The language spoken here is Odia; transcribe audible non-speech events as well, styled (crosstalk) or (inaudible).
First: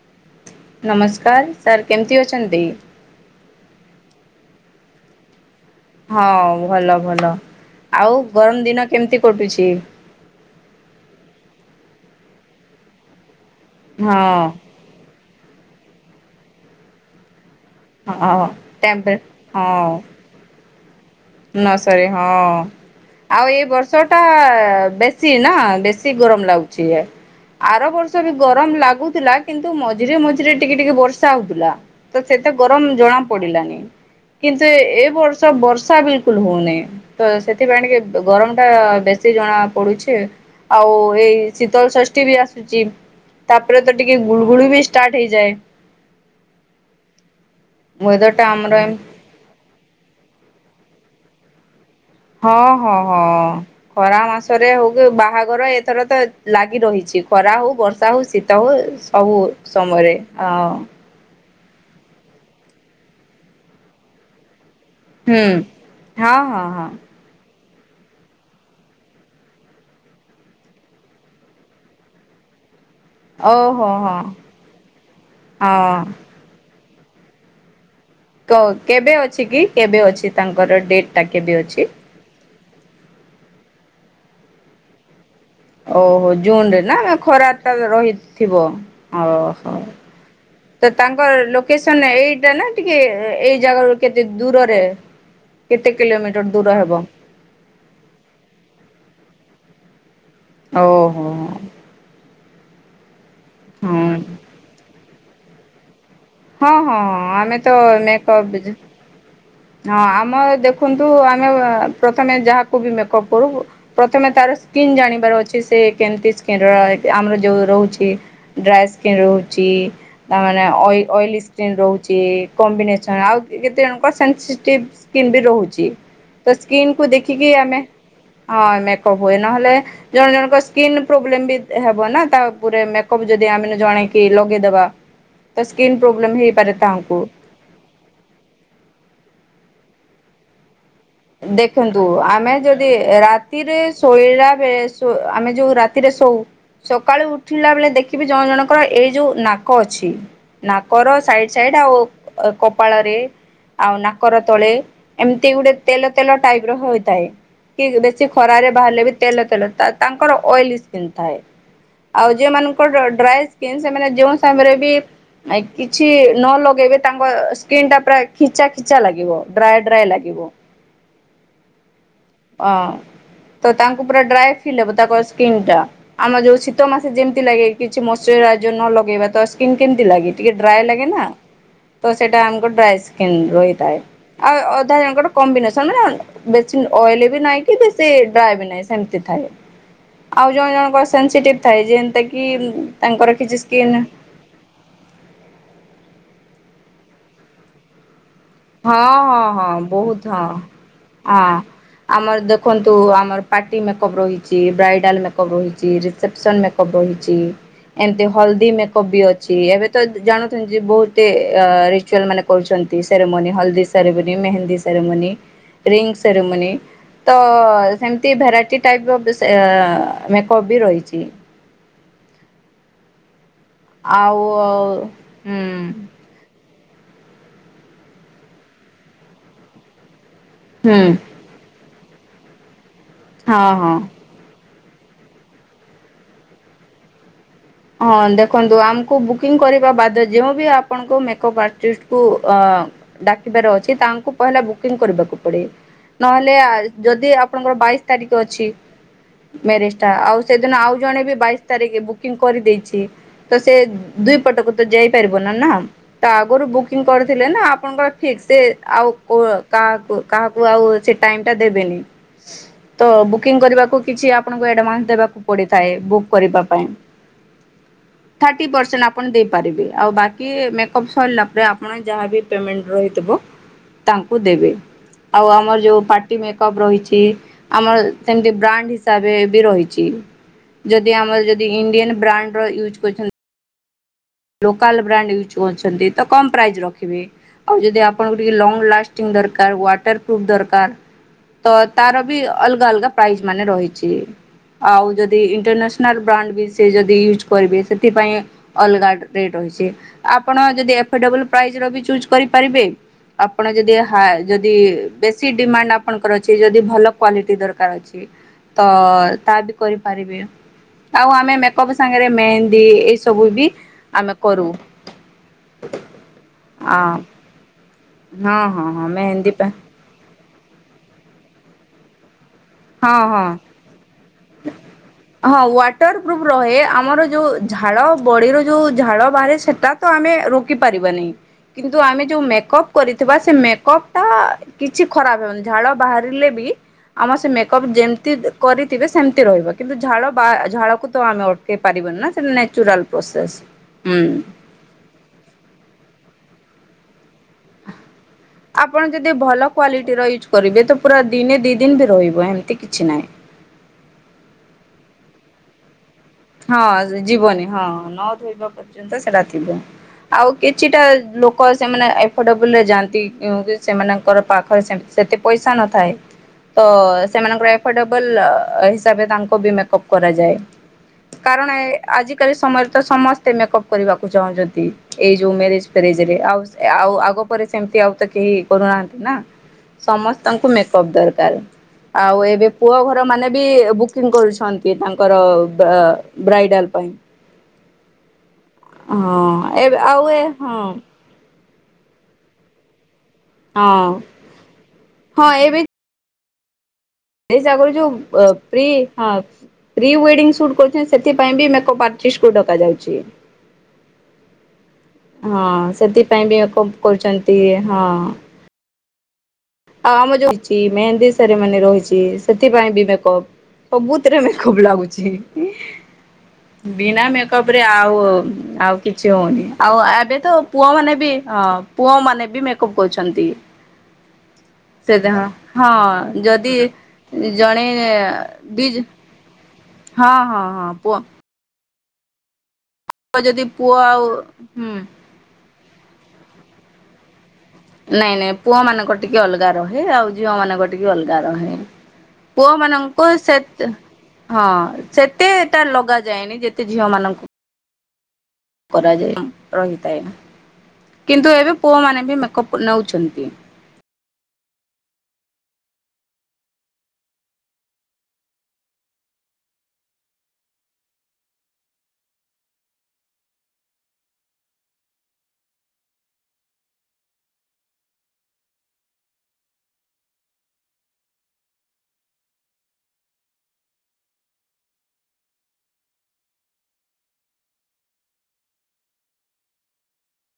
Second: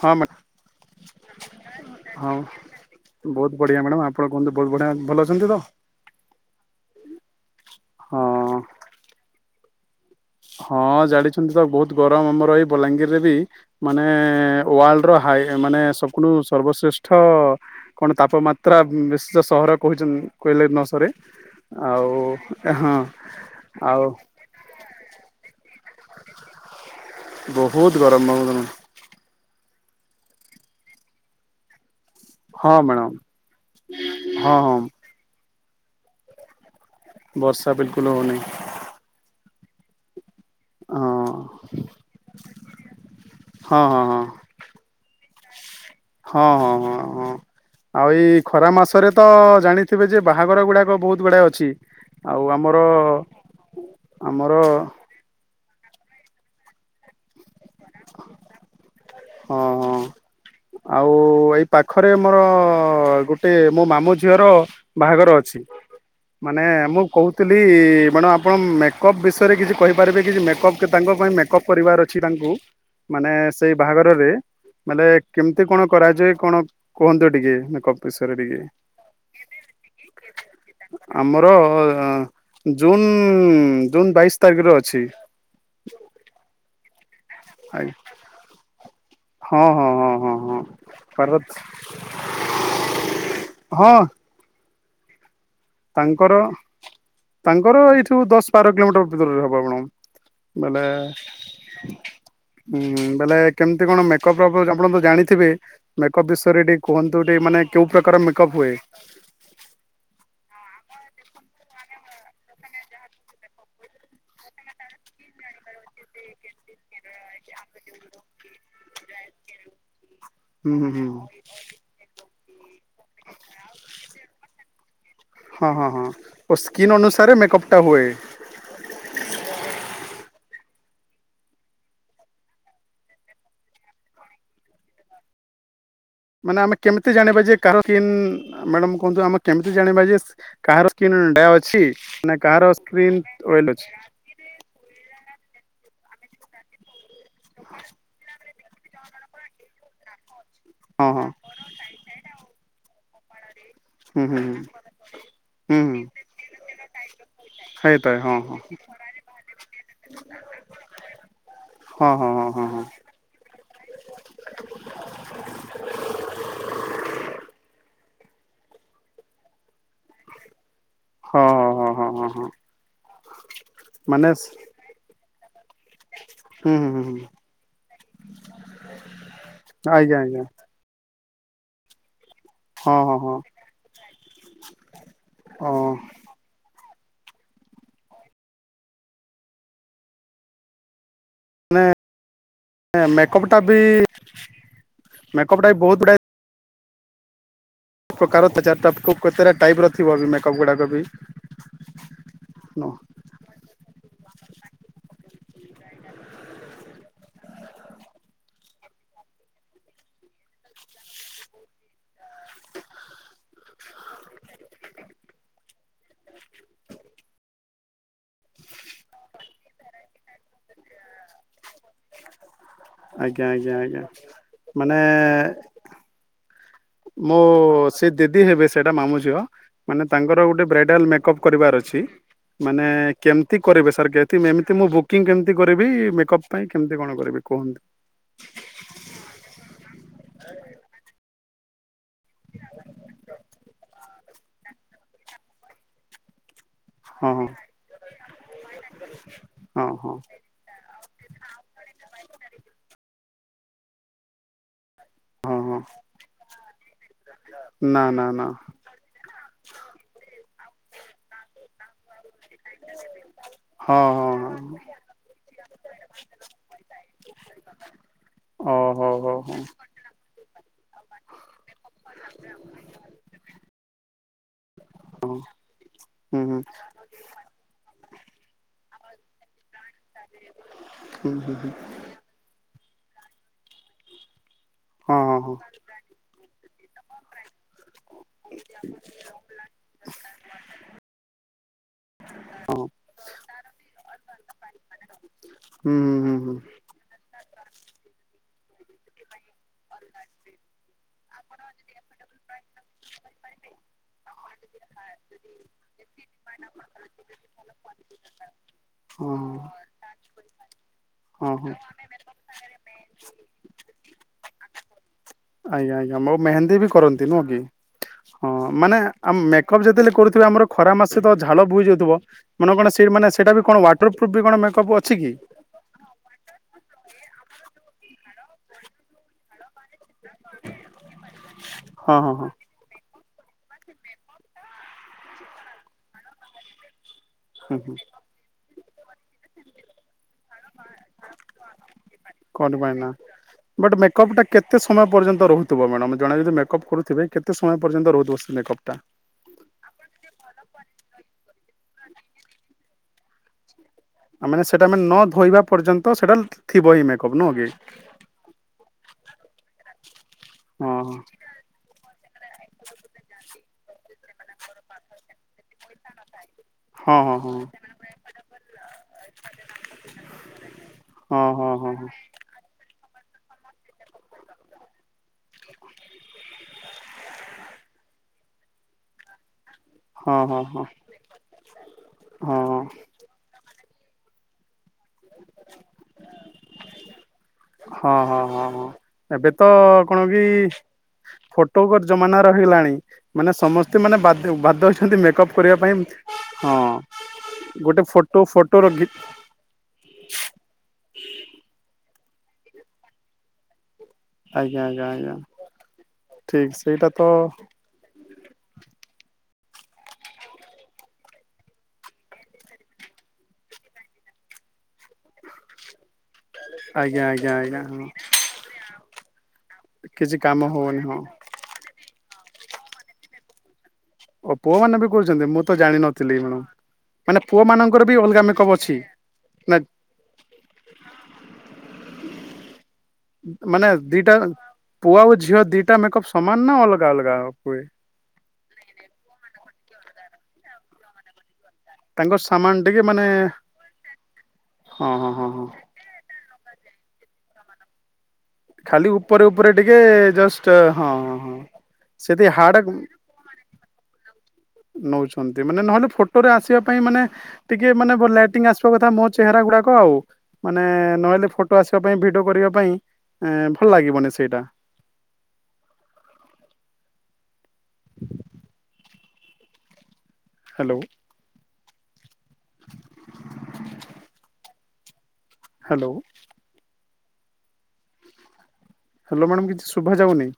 ହଁ ମ୍ୟା ନମସ୍କାର। ସାର୍ କେମିତି ଅଛନ୍ତି? ବହୁତ ବଢିଆ ମ୍ୟାଡ଼ାମ ଆପଣ କୁହନ୍ତୁ ବହୁତ ବଢିଆ ଭଲ ଅଛନ୍ତି ତ। ହଁ ଭଲ ଭଲ। ଆଉ ହଁ ଗମ ଦିନ କେମିତି କଟୁଛି? ହଁ ଜାଣିଛନ୍ତି ତ ବହୁତ ଗରମ ଆମର ଏଇ ବଲାଙ୍ଗୀରରେ ବି ମାନେ ହଁ ୱାଲ ର ହାଏ ମାନେ ସକୁଲୁ ସର୍ବଶ୍ରେଷ୍ଠ। କଣ ହଁ ତାପମାତ୍ରା ଉଁ ଟେମ୍ପେ ବେଶୀ ହଁ ସହର କହୁଛନ୍ କହିଲେ ନ ସରେ। ନ ସରେ ଆଉ ହଁ ହଁ ଆଉ ଏଇ ଆଉ ବର୍ଷଟା ବେ ଶୀ ନା ବେଶୀ ଗରମ ଲାଗୁଛି ଏ ଆର ବହୁତ ବର୍ଷ ବି ବହୁତ ଗରମ ଲାଗୁଥିଲା। କିନ୍ତୁ ମଝିରେ ମଝିରେ ଟିକେ ଟିକେ ବର୍ଷା ହଉଥିଲା ତ ସେତେ ହଁ ଗରମ ମ୍ୟାଡ଼ାମ ଜଣା ପଡିଲାନି ହଁ କିନ୍ତୁ ହଁ ଏ ଏ ବର୍ଷ ବ ଶା ବିଲକୁଲ ହଉନି ତ ବର୍ଷା ସେଥିପାଇଁ ଟିକେ ବିଲକୁଲ ହଉନି ଗ-ଗରମ ଟା ବେଶୀ ଜଣା ପଡୁଛି। ଆଉ ହଁ ଏଇ ଶୀତଳ ଷଷ୍ଠୀ ବି ଆସୁଛି ତାପରେ ହଁ ତ ହଁ ଟିକେ ହଁ ଗୁଳୁ ଗୁଳି ବି ଷ୍ଟାର୍ଟ ହେଇଯାଏ। ହଁ ହଁ ହଁ ହଁ ଆଉ ୱେଦର ଏଇ ଟା ଖରା ଆମର ଏମତି ମାସରେ। ତ ଜାଣିଥିବେ ଯେ ବାହାଘର ଗୁଡାକ ବହୁତ ଗୁଡାଏ ଅଛି। ଆଉ ହଁ ଆମର ହଁ ହଁ ଖରା ଆମର ମାସରେ ହଉ କି ବାହାଘର ଏ ଥର ତ ଲାଗି ରହିଛି ଖରା ହଉ ବର୍ଷା ହଉ ଶୀତ ହଉ ସବୁ ହଁ ସମୟରେ ଆଉ। ଆଉ ଏଇ ପାଖରେ ମୋର ଗୋଟେ ମୋ ମାମୁ ଝିଅର। ବାହାଘର ହୁଁ। ଅଛି ହଁ ମାନେ ହଁ ହଁ ମୁଁ କହୁ ଥିଲି ମ୍ୟାଡ଼ମ ଆପଣ ମେକଅପ ବିଷୟରେ କିଛି କହିପାରିବେ କି ମେକଅପ କେ ତାଙ୍କ ପାଇଁ ମେକଅପ୍ କରିବାର ଅଛି ତାଙ୍କୁ। ମାନେ ସେଇ ଓହୋ ହଁ ବାହାଘରରେ ମାନେ କେମିତି କଣ ହଁ କରାଯାଏ କଣ। କୁହନ୍ତୁ ଟିକେ ମେକପ। କ କେବେ ଅଛି କି କେବେ ଅଛି ତାଙ୍କର ଡେଟ୍ ଟା ଆମର କେବେ ଅଛି? ଜୁନ୍ ଜୁନ୍ ବାଇଶ ତାରିଖରେ ଅଛି। ଓହୋ ଜୁନରେ ନା ଖରା ଟା ଆଜ୍ଞା। ରହିଥିବ। ହଁ ଓହୋ। ହଁ ହଁ ହଁ। ହଁ ତ ପାରଦ ତାଙ୍କର ଲୋକେସନ ଏଇଟା ନା ଟିକେ ଏଇ ଜାଗା ହଁ ରୁ କେତେ। ଦୂରରେ କେତେ ତାଙ୍କର କିଲୋମିଟର ଦୂର ହେବ? ତାଙ୍କର ଏଇଠୁ ଦଶ, ବାର କିଲୋମିଟର ଭିତରରେ ହବ ଆପଣ। ବେଲେ ଓହୋ ଉଁ ବେଲେ। କେମିତି କଣ ହଁ। ମେକଅପର ଆପ ଆପଣ ତ ଜାଣିଥିବେ। ମେକଅପ ବିଷୟରେ ହଁ ଟିକେ ହଁ କୁହନ୍ତୁ ଟିକେ ଆମେ ମାନେ ତ କେଉ ପ୍ରକାର ମେକଅପ୍ ମେକଅପ ବିଜ ହୁଏ। ହଁ ଆମ ଦେଖନ୍ତୁ ଆମେ ପ୍ରଥମେ ଯାହାକୁ ବି ମେକଅପ୍ କରୁ। ପ୍ରଥମେ ତାର ସ୍କିନ୍ ଜାଣିବାର ଅଛି ସେ କେମିତି ସ୍କିନ ର ଏ ଆମର ଯୋଉ ରହୁଛି। ଡ୍ରାଏ ସ୍କିନ୍ ରହୁଛି। ତାମାନେ ହୁଁ ହୁଁ ଅଇ ହୁଁ। ଅଇଲି ସ୍କିନ୍ ରହୁଛି କମ୍ବିନେସନ୍ ଆଉ କେତେ ଜଣଙ୍କ ସେନ୍ସିଟିଭ୍। ସ୍କିନ୍ ବି ହଁ ହଁ ରହୁଛି ହଁ ଓ ତ ସ୍କିନ୍ ସ୍କିନ କୁ ଅନୁସାରେ ଦେଖିକି ମେକଅପ୍ ଟା ଆମେ ହୁଏ। ହଁ ମେକଅପ୍ ହୁଏ ନହେଲେ। ଜଣ ଜଣଙ୍କ ସ୍କିନ୍ ପ୍ରୋବ୍ଲେମ ବି ହେବ ନା ତା ଉପରେ ମେକପ ଯଦି ଆମେ ଜଣେଇକି ଲଗେଇଦବା। ତ ସ୍କିନ୍ ପ୍ରୋବ୍ଲେମ ମାନେ ହେଇପାରେ ଆମେ କେମିତି ତାଙ୍କୁ। ଜାଣିବା ଯେ କାହାର କିମ ଆ ମ୍ୟାଡାମ କୁହନ୍ତୁ ଆମେ କେମିତି ଜାଣିବା ଯେ କାହାର କିମ୍ ଡ଼ାଏ ଅଛି ଦେଖନ୍ତୁ ନା ଆମେ କାହାର ଯଦି ସ୍କ୍ରିମ ଅଏଲ ରାତିରେ ଅଛି। ଶୋଇଲା ବେଳେ ଶୋ ଆମେ ଯୋଉ ରାତିରେ ଶୋଉ ସକାଳୁ ଉଠିଲା ବେଳେ ଦେଖିବେ ଜଣ ଜଣ। କ ଏଇ ଯୋଉ ନାକ ଅଛି ନାକର ହଁ ହଁ ସାଇ ସେଇଟ ଆଉ କପାଳରେ ଆଉ ହୁଁ ନାକର ହୁଁ ତଳେ ଏମିତି ଗୁଡ଼େ ହୁଁ ହୁଁ ହୁଁ ତେଲ ତେଲ ଟାଇପ ର ହୋଇଥାଏ। କି ହେଇଥାଏ ବେଶୀ ହଁ ହଁ ଖରାରେ ବାହାରିଲେ ବି ତେଲ ତେଲ ତାଙ୍କର ଅଏଲି ସ୍କିନ୍ ଥାଏ। ହଁ ଆଉ ହଁ ହଁ ହଁ ହଁ। ଯେଉଁମାନଙ୍କର ଡ୍ରାଇ ସ୍କନ୍ ସେମାନେ ଯୋଉ ସମୟରେ ବି ଆ କିଛି ନ ଲଗେଇବେ ତାଙ୍କ ସ୍କିନ୍ ଟା ପୁରା ଖିଚା ଖିଚା ଲାଗିବ ଡ୍ରାଏ ଡ୍ରାଏ ଲାଗିବ। ହଁ ହଁ ହଁ ହଁ ହଁ। ଅ ତ ତାଙ୍କୁ ପୁରା ମାନେ ଡ୍ରାଇ ଫିଲ୍ ହବ ତାଙ୍କ ସ୍କିନ୍ ଟା। ଆମର ଯୋଉ ହୁଁ ଶୀତ ହୁଁ ମାସେ ହୁଁ ଯେମିତି ଲାଗେ କିଛି ମଇଶ୍ଚରାଇଜର ନ ଲଗେଇବା ତ ସ୍କିନ୍ କେମିତି ଆଜ୍ଞା ଲାଗେ ଆଜ୍ଞା ଟିକେ ଡ୍ରାଏ ଲାଗେ ନା ତ ସେଇଟା ଆମ ହଁ ଡ୍ରଏ ହଁ ହଁ ସ୍କିନ୍ ରହିଥାଏ ଆଉ ଅଧା ଜଣଙ୍କର କମ୍ବିନେସନ ର ହଁ ବେଶୀ ଆଏଲି ନାଇଁ କି ବେଶୀ ଡ୍ରଏ ବି ନାଇଁ ସେମିତି ଥାଏ। ଆଉ ଜଣ ଜଣଙ୍କର ସେନ୍ସିଟିଭ ଥାଏ ଯେନ୍ତା କି ତାଙ୍କର ମେକପ୍ କିଛି ଟା ବି ସ୍କିନ୍ ମେକଅପ୍ ଟା ବି ବହୁତ ଗୁଡ଼ାଏ ପ୍ରକାର ହଁ ହଁ କେତେଟା ହଁ ଟାଇପ ର ଥିବ ବି ବହୁତ ହଁ ମେକଅପ୍ ଗୁଡାକ ବି ଆ ଆମର ଦେଖନ୍ତୁ ଆମର ପାର୍ଟି ମେକଅପ୍ ରହିଚି ବ୍ରାଇଡ଼ାଲ ମେକଅପ୍ ରହିଚି ରିସେପସନ୍ ମେକଅପ୍ ରହିଚି ଏମିତି ହଳଦୀ ମେକପ୍ ବି ଅଛି ଏବେ ତ ଜାଣୁଛନ୍ତି ବହୁତ ଇ ରିଚୁଆଲ ମାନେ କରୁଛନ୍ତି ସେରମାନୀ ହଳଦୀ ceremony, mehndi ceremony, ring ceremony ତ ହେମିତି ଭେରାଇଟି ଟାଇପ ର ଅ ମେକଅପ୍ ବି ରହିଚି। ଆଜ୍ଞା ଆଜ୍ଞା ଆଜ୍ଞା ଆଉ ମାନେ ଏ ହୁଁ ମୋ ସେ ଦିଦି ହେବେ ସେଇଟା ମାମୁ ଝିଅ ମାନେ ତାଙ୍କର ଗୋଟେ ହୁଁ ବ୍ରାଇଡାଲ ମେକପ କରିବାର ଅଛି ମାନେ କେମିତି ହଁ ହଁ। କରିବେ ସାର୍ କେ ଏମିତି ମୁଁ ବୁକିଂ କେମିତି କରିବି ମେକଅପ୍ ପାଇଁ କେମତି କଣ କରିବି କୁହନ୍ତୁ? ହଁ ଦେଖନ୍ତୁ ଆମକୁ ବୁକିଂ କରିବା ବାଦ ଯେଉଁ ବି ଆପଣଙ୍କୁ ମେକଅପ୍ ଆର୍ଟିଷ୍ଟକୁ ଅ ଡାକିବାର ଅଛି ତାଙ୍କୁ ପହଲେ ବୁକିଂ କରିବାକୁ ପଡେ ନହେଲେ ଆ ଯଦି ହଁ ଆପଣଙ୍କର ବାଇଶ ତାରିଖ ଅଛି ହଁ ମ୍ୟାରେଜ ଟା ହଁ ଆଉ ସେଦିନ ଆଉ ଜଣେ ବି ବାଇଶି ତାରିଖ ବୁକିଂ କରିଦେଇଛି ତ ସେ ଦୁଇ ପଟକୁ ତ ଯାଇପାରିବ ହଁ ହଁ ନା ହଁ ତ ଆଗରୁ ବୁକିଂ କରିଥିଲେ ନା ଆପଣଙ୍କର ନା ନା ଫିକ୍ସ ସେ ଆଉ କ ଉ କାହାକୁ କାହାକୁ ଆଉ ସେ ଟାଇମ ଟା ଦେବେନି। ତ ବୁକିଂ କରିବାକୁ ହଁ କିଛି ହଁ ଆପଣଙ୍କୁ ହଁ ଆଡଭାନ୍ସ ଦେବାକୁ ପଡିଥାଏ ବୁକ୍ କରିବା ପାଇଁ। ଥାର୍ଟି ଓ ପରସେଣ୍ଟ ହୋ ଆପଣ ହୋ ହୋ ଦେଇପାରିବେ। ଆଉ ବାକି ମେକଅପ୍ ସରିଲା ପରେ ଆପଣ ଯାହାବି ପେମେଣ୍ଟ ରହିଥିବ ତାଙ୍କୁ ଦେବେ। ଆଉ ଆମର ଯୋଉ ପାର୍ଟି ହୁଁ ହୁଁ ମେକପ ରହିଛି ଆମର ସେମତି ବ୍ରାଣ୍ଡ ହିସାବରେ ବି ରହି ଚି ଯଦି ଆମର ହୁଁ ହୁଁ ହୁଁ ଯଦି ଇଣ୍ଡିଆନ ବ୍ରାଣ୍ଡ ର ୟୁଜ କରୁଛନ୍ତି ଲୋକାଲ ବ୍ରାଣ୍ଡ ହଁ ହଁ ୟୁଜ କରୁଛନ୍ତି ତ କମ ପ୍ରାଇଜ ରଖିବି। ଆଉ ଯଦି ଆପଣଙ୍କୁ ଟିକେ ଲଙ୍ଗଲାଷ୍ଟିଙ୍ଗ ଦରକାର ୱାଟର ପ୍ରୁଫ ଦରକାର ତ ତାର ବି ଅଲଗା ଅଲଗା ପ୍ରାଇଜ ମାନେ ରହିଚି। ଆଉ ଯଦି ହଁ ହୁଁ ଇଣ୍ଟରନ୍ୟାସନାଲ ହୁଁ ବ୍ରାଣ୍ଡ ହୁଁ ହୁଁ ବି ସେ ଯଦି ୟୁଜ୍ କରିବେ ସେଥିପାଇଁ ଅଲଗା ରେଟ୍ ରହିଛି। ଆପଣ ଯଦି ଏଫୋର୍ଡେବଲ ପ୍ରାଇସ ର ବି ଚୁଜ୍ କରିପାରିବେ ଆପଣ ଯଦି ହା ଯଦି ବେ କିଛି ଡିମାଣ୍ଡ ଆପଣଙ୍କର ଅଛି ଯଦି ଭଲ କ୍ଵାଲିଟି ଦରକାର ଅଛି ତ ହଁ ତା ବି କରିପାରିବେ। ଆଉ ଆମେ ହଁ ହଁ ମେକପ ସାଙ୍ଗରେ ମେହେନ୍ଦୀ ଏଇ ସବୁ ବି ଆମେ କରୁ। ଆଜ୍ଞା ଆଜ୍ଞା ମୋଉ ମେନ୍ଦୀ ବି ଆ କରନ୍ତି ନୁଁହ କି। ହଁ ମାନେ ହଁ ଆ ମେହେନ୍ଦୀ ପା ମେକଅପ୍ ଯେତେବେଳେ କରୁଥିବେ ଆମର ଖରା ମାସେ ତ ଝାଲ ବୁହି ଯାଉଥିବ ମାନେ କଣ ସେ ହଁ ମାନେ ହଁ। ସେଇଟା ବି କଣ ୱାଟର ପ୍ରୁଫ୍ ବି କଣ ମେକଅପ୍ ଅଛି କି? ହଁ ୱାଟ୍ ଟରପ୍ରୁଫ୍ ରହେ ଆମର ଯୋଉ ଝାଳ ବଡିର ଯୋଉ ଝାଳ ବାହାରେ ସେଟା ତ ଆମେ ରୋକି ପାରିବାନି କିନ୍ତୁ ହଁ ଆମେ ହଁ ଯୋଉ ହଁ ମେକପ୍ କରିଥିବା ସେ ମେକପ୍ ଟା କିଛି ଖରାପ ହେବନି ଝାଳ ବାହାରିଲେ ବି ଆମର୍ ସେ ମେ ହୁଁ କପ୍ ହୁଁ ଯେମିତି କରିଥିବେ ସେମିତି ରହିବ। କିନ୍ତୁ ଝାଳ ବା ଝାଳକୁ ତ ଆମେ ଅଟକେଇ ପାରିବାନ ନା ସେଟା କଣ ପାଇଁ ନା ନେଚୁରଲ ପ୍ରସେସ ବଟ୍ ହୁଁ। ମେକଅପ୍ ଟା କେତେ ସମୟ ପର୍ଯ୍ୟନ୍ତ ରହୁଥିବ ମ୍ୟାଡାମ୍ ଜଣେ ଯଦଗ ମେକଅପ୍ କରୁଥିବ କେତେ ସମୟ ପର୍ଯ୍ୟନ୍ତ ରହୁଥିବ ସେ ମକପ୍ଟା? ଆପଣ ଯଦି ଭଲ କ୍ଵାଲିଟିର ୟୁଜ୍ କରିବେ ତ ପୁରା ଦିନେ ଦି ଦିନ ବି ରହିବ ହେମିତି କିଛି ନାଇଁ। (unintelligible) ଆ ମାନେ ସେଟା ଆମେ ନ ଧୋଇବା ପର୍ଯ୍ୟନ୍ତ ସେଟା ଲା ହଁ ଯିବନି ହଁ ନ ଧୋଇବା ପର୍ଯ୍ୟନ୍ତ ସେଟା ଥିବ। ଆଉ ହଁ କିଛିଟା ଲୋ କ ସେମାନେ ଏଫର୍ଡେବଲ ରେ ଯାଆନ୍ତିି ଇଉଁ କି ସେମାନଙ୍କର ପାଖ ସେ-ସେତେ ପଇସା ନଥାଏ। ତ ହଁ ହଁ ହଁ ହଁ ସେମାନଙ୍କର ଏଫୋର୍ଡବଲ ହିସାବରେ ତାଙ୍କୁ ବି ମେକପ୍ କରାଯାଏ। ହଁ କାରଣ ହଁ ଏ ହଁ ହଁ। ଆଜିକାଲି ସମୟରେ ତ ସମସ୍ତେ ମେକଅପ୍ କରିବାକୁ ଚାହୁଚନ୍ତି। ଏଇ ଯୋଉ ମ୍ୟାରେଜ୍ ଫ୍ୟାରେଜ୍ ରେ ଆଉ ସେ ଆଉ ଆଗ ପରେ ସେମିତି ଆଉ ତ କେହି କରୁନାହାନ୍ତି ନା ହଁ ହଁ ସମସ୍ତଙ୍କୁ ହଁ ମେକପ୍ ଦରକାର୍। ଆଉ ହଁ ଏବେ ପୁଅ ଘର ର ମାନେ ବି ବୁକିଂ କରୁଛନ୍ତି ତାଙ୍କର ବା ବ୍ରାଇଡାଲ ପାଇଁ ହଁ ହଁ ହଁ ହଁ। ହଁ ଏବେ ଆଉ ଏ ହଁ। ଫଟୋକଟ୍ ଜମାନା ରହିଗଲାଣି। ମାନେ ସମସ୍ତେ ହଁ ମାନେ ବାଦ୍ ବାଧ୍ୟ ହେଉଛନ୍ତି ମେକଅପ୍ କରିବା ପାଇଁ ହଁ। ମ୍ୟାରେଜ୍ ଆଗରୁ ଗୋଟେ ଯୋଉ ଫଟୋ ଅ ଫଟୋ ପ୍ରି ରଖି ହଁ ପ୍ରି ୱେଡିଙ୍ଗ ସୁଟ୍ କରୁଚନ୍ତି ସେଥିପାଇଁ ବି ମେକପ୍ ଆର୍ଟିଷ୍ଟ କୁ ଡକାଯାଉଚି। ଆଜ୍ଞା ଆଜ୍ଞା ଆଜ୍ଞା ହଁ ସେଥିପାଇଁ ବି ଠିକ ଏକପ୍ ସେଇଟା ତ କରୁଚନ୍ତି ହଁ। ଆଉ ଆମ ଯୋ-ହିଛି ମେହେନ୍ଦୀ ସେରିମନି ରହିଚି ସେଥିପାଇଁ ବି ମେକପ୍। ସବୁଥେରେ ମେକପ୍ ଲାଗୁଚି। ଆଜ୍ଞା ବିନା ଆଜ୍ଞା ମେକଅପ ଆଜ୍ଞା ରେ ହଁ ଆଉ ଆଉ କିଛି ହଉନି। ଆଉ ଆ କିଛି ଏବେ ତ କାମ ପୁଅ ହଉନି ମାନେ ବି ହଁ ପୁଅମାନେ ବି ମେକଅପ୍ କରୁଛନ୍ତି। ଓ ପୁଅ ମାନେ ବି ସେ କରୁଛନ୍ତି ମୁଁ ତ ହଁ ଜାଣିନଥିଲି ମାଡାମ୍। ଯଦି ମାନେ ପୁଅ ଜଣେ ମାନଙ୍କର ବି ଅଲଗା ମେକପ୍ ଦି ଅଛି ନା ହଁ ହଁ ହଁ ପୁଅ ଯଦି ମାନେ ପୁଅ ଆଉ ଦିଟା ହୁଁ ପୁଅ ଆଉ ଝିଅ ଦିଟା ମେକଅପ୍ ସମାନ ନା ଅଲଗା ଅଲଗା ହୁଏ? ନାଇଁ ନାଇଁ ପୁଅ ମାନଙ୍କର ଟିକେ ଅଲଗା ରହେ ଆଉ ଝିଅ ମାନଙ୍କର ଟିକେ ଅଲଗା ରହେ। ତାଙ୍କ ସାମାନ ପୁଅ ଟିକେ ମାନେ ମାନଙ୍କୁ ସେତ୍ ହଁ ହଁ ହଁ ହଁ। ସେତେଟା ଲଗାାଯାଏନି ଯେତ୍ ତେ ଝିଅ ମାନଙ୍କୁ ଖାଲି କରାଯାଏ ଉପରେ ଉପରେ ଟିକେ ରହିଥାଏ ଜଷ୍ଟ୍ ହଁ କିନ୍ତୁ ହଁ ଏବେ ପୁଅମାନେ ବି ସେତି ମେକଅପ୍ ହାର୍ଡ କୁ (unintelligible) ନଉଚନ୍ତି ମାନେ ନହେଲେ ଫୋଟୋରେ ଆସିବା ପାଇଁ ମାନେ ଟିକେ ମାନେ ଭଲ୍ ଲାଇଟିଂ ଆସିବା କଥା ମୁହଁ ଚେହେରା ଗୁଡାକ ଆଉ। ମାନେ ନହେଲେ ଫୋଟୋ ଆସିବା ପାଇଁ ଭିଡିଓ କରିବା ପାଇଁ ଏଁ ଭଲ୍ ଲାଗିବନି ସେଇଟା। (unintelligible) ହାଲୋ (unintelligible) ହାଲୋ ହାଲୋ ମାଡାମ୍ କିଛି ଶୁଭାଯାଉନି।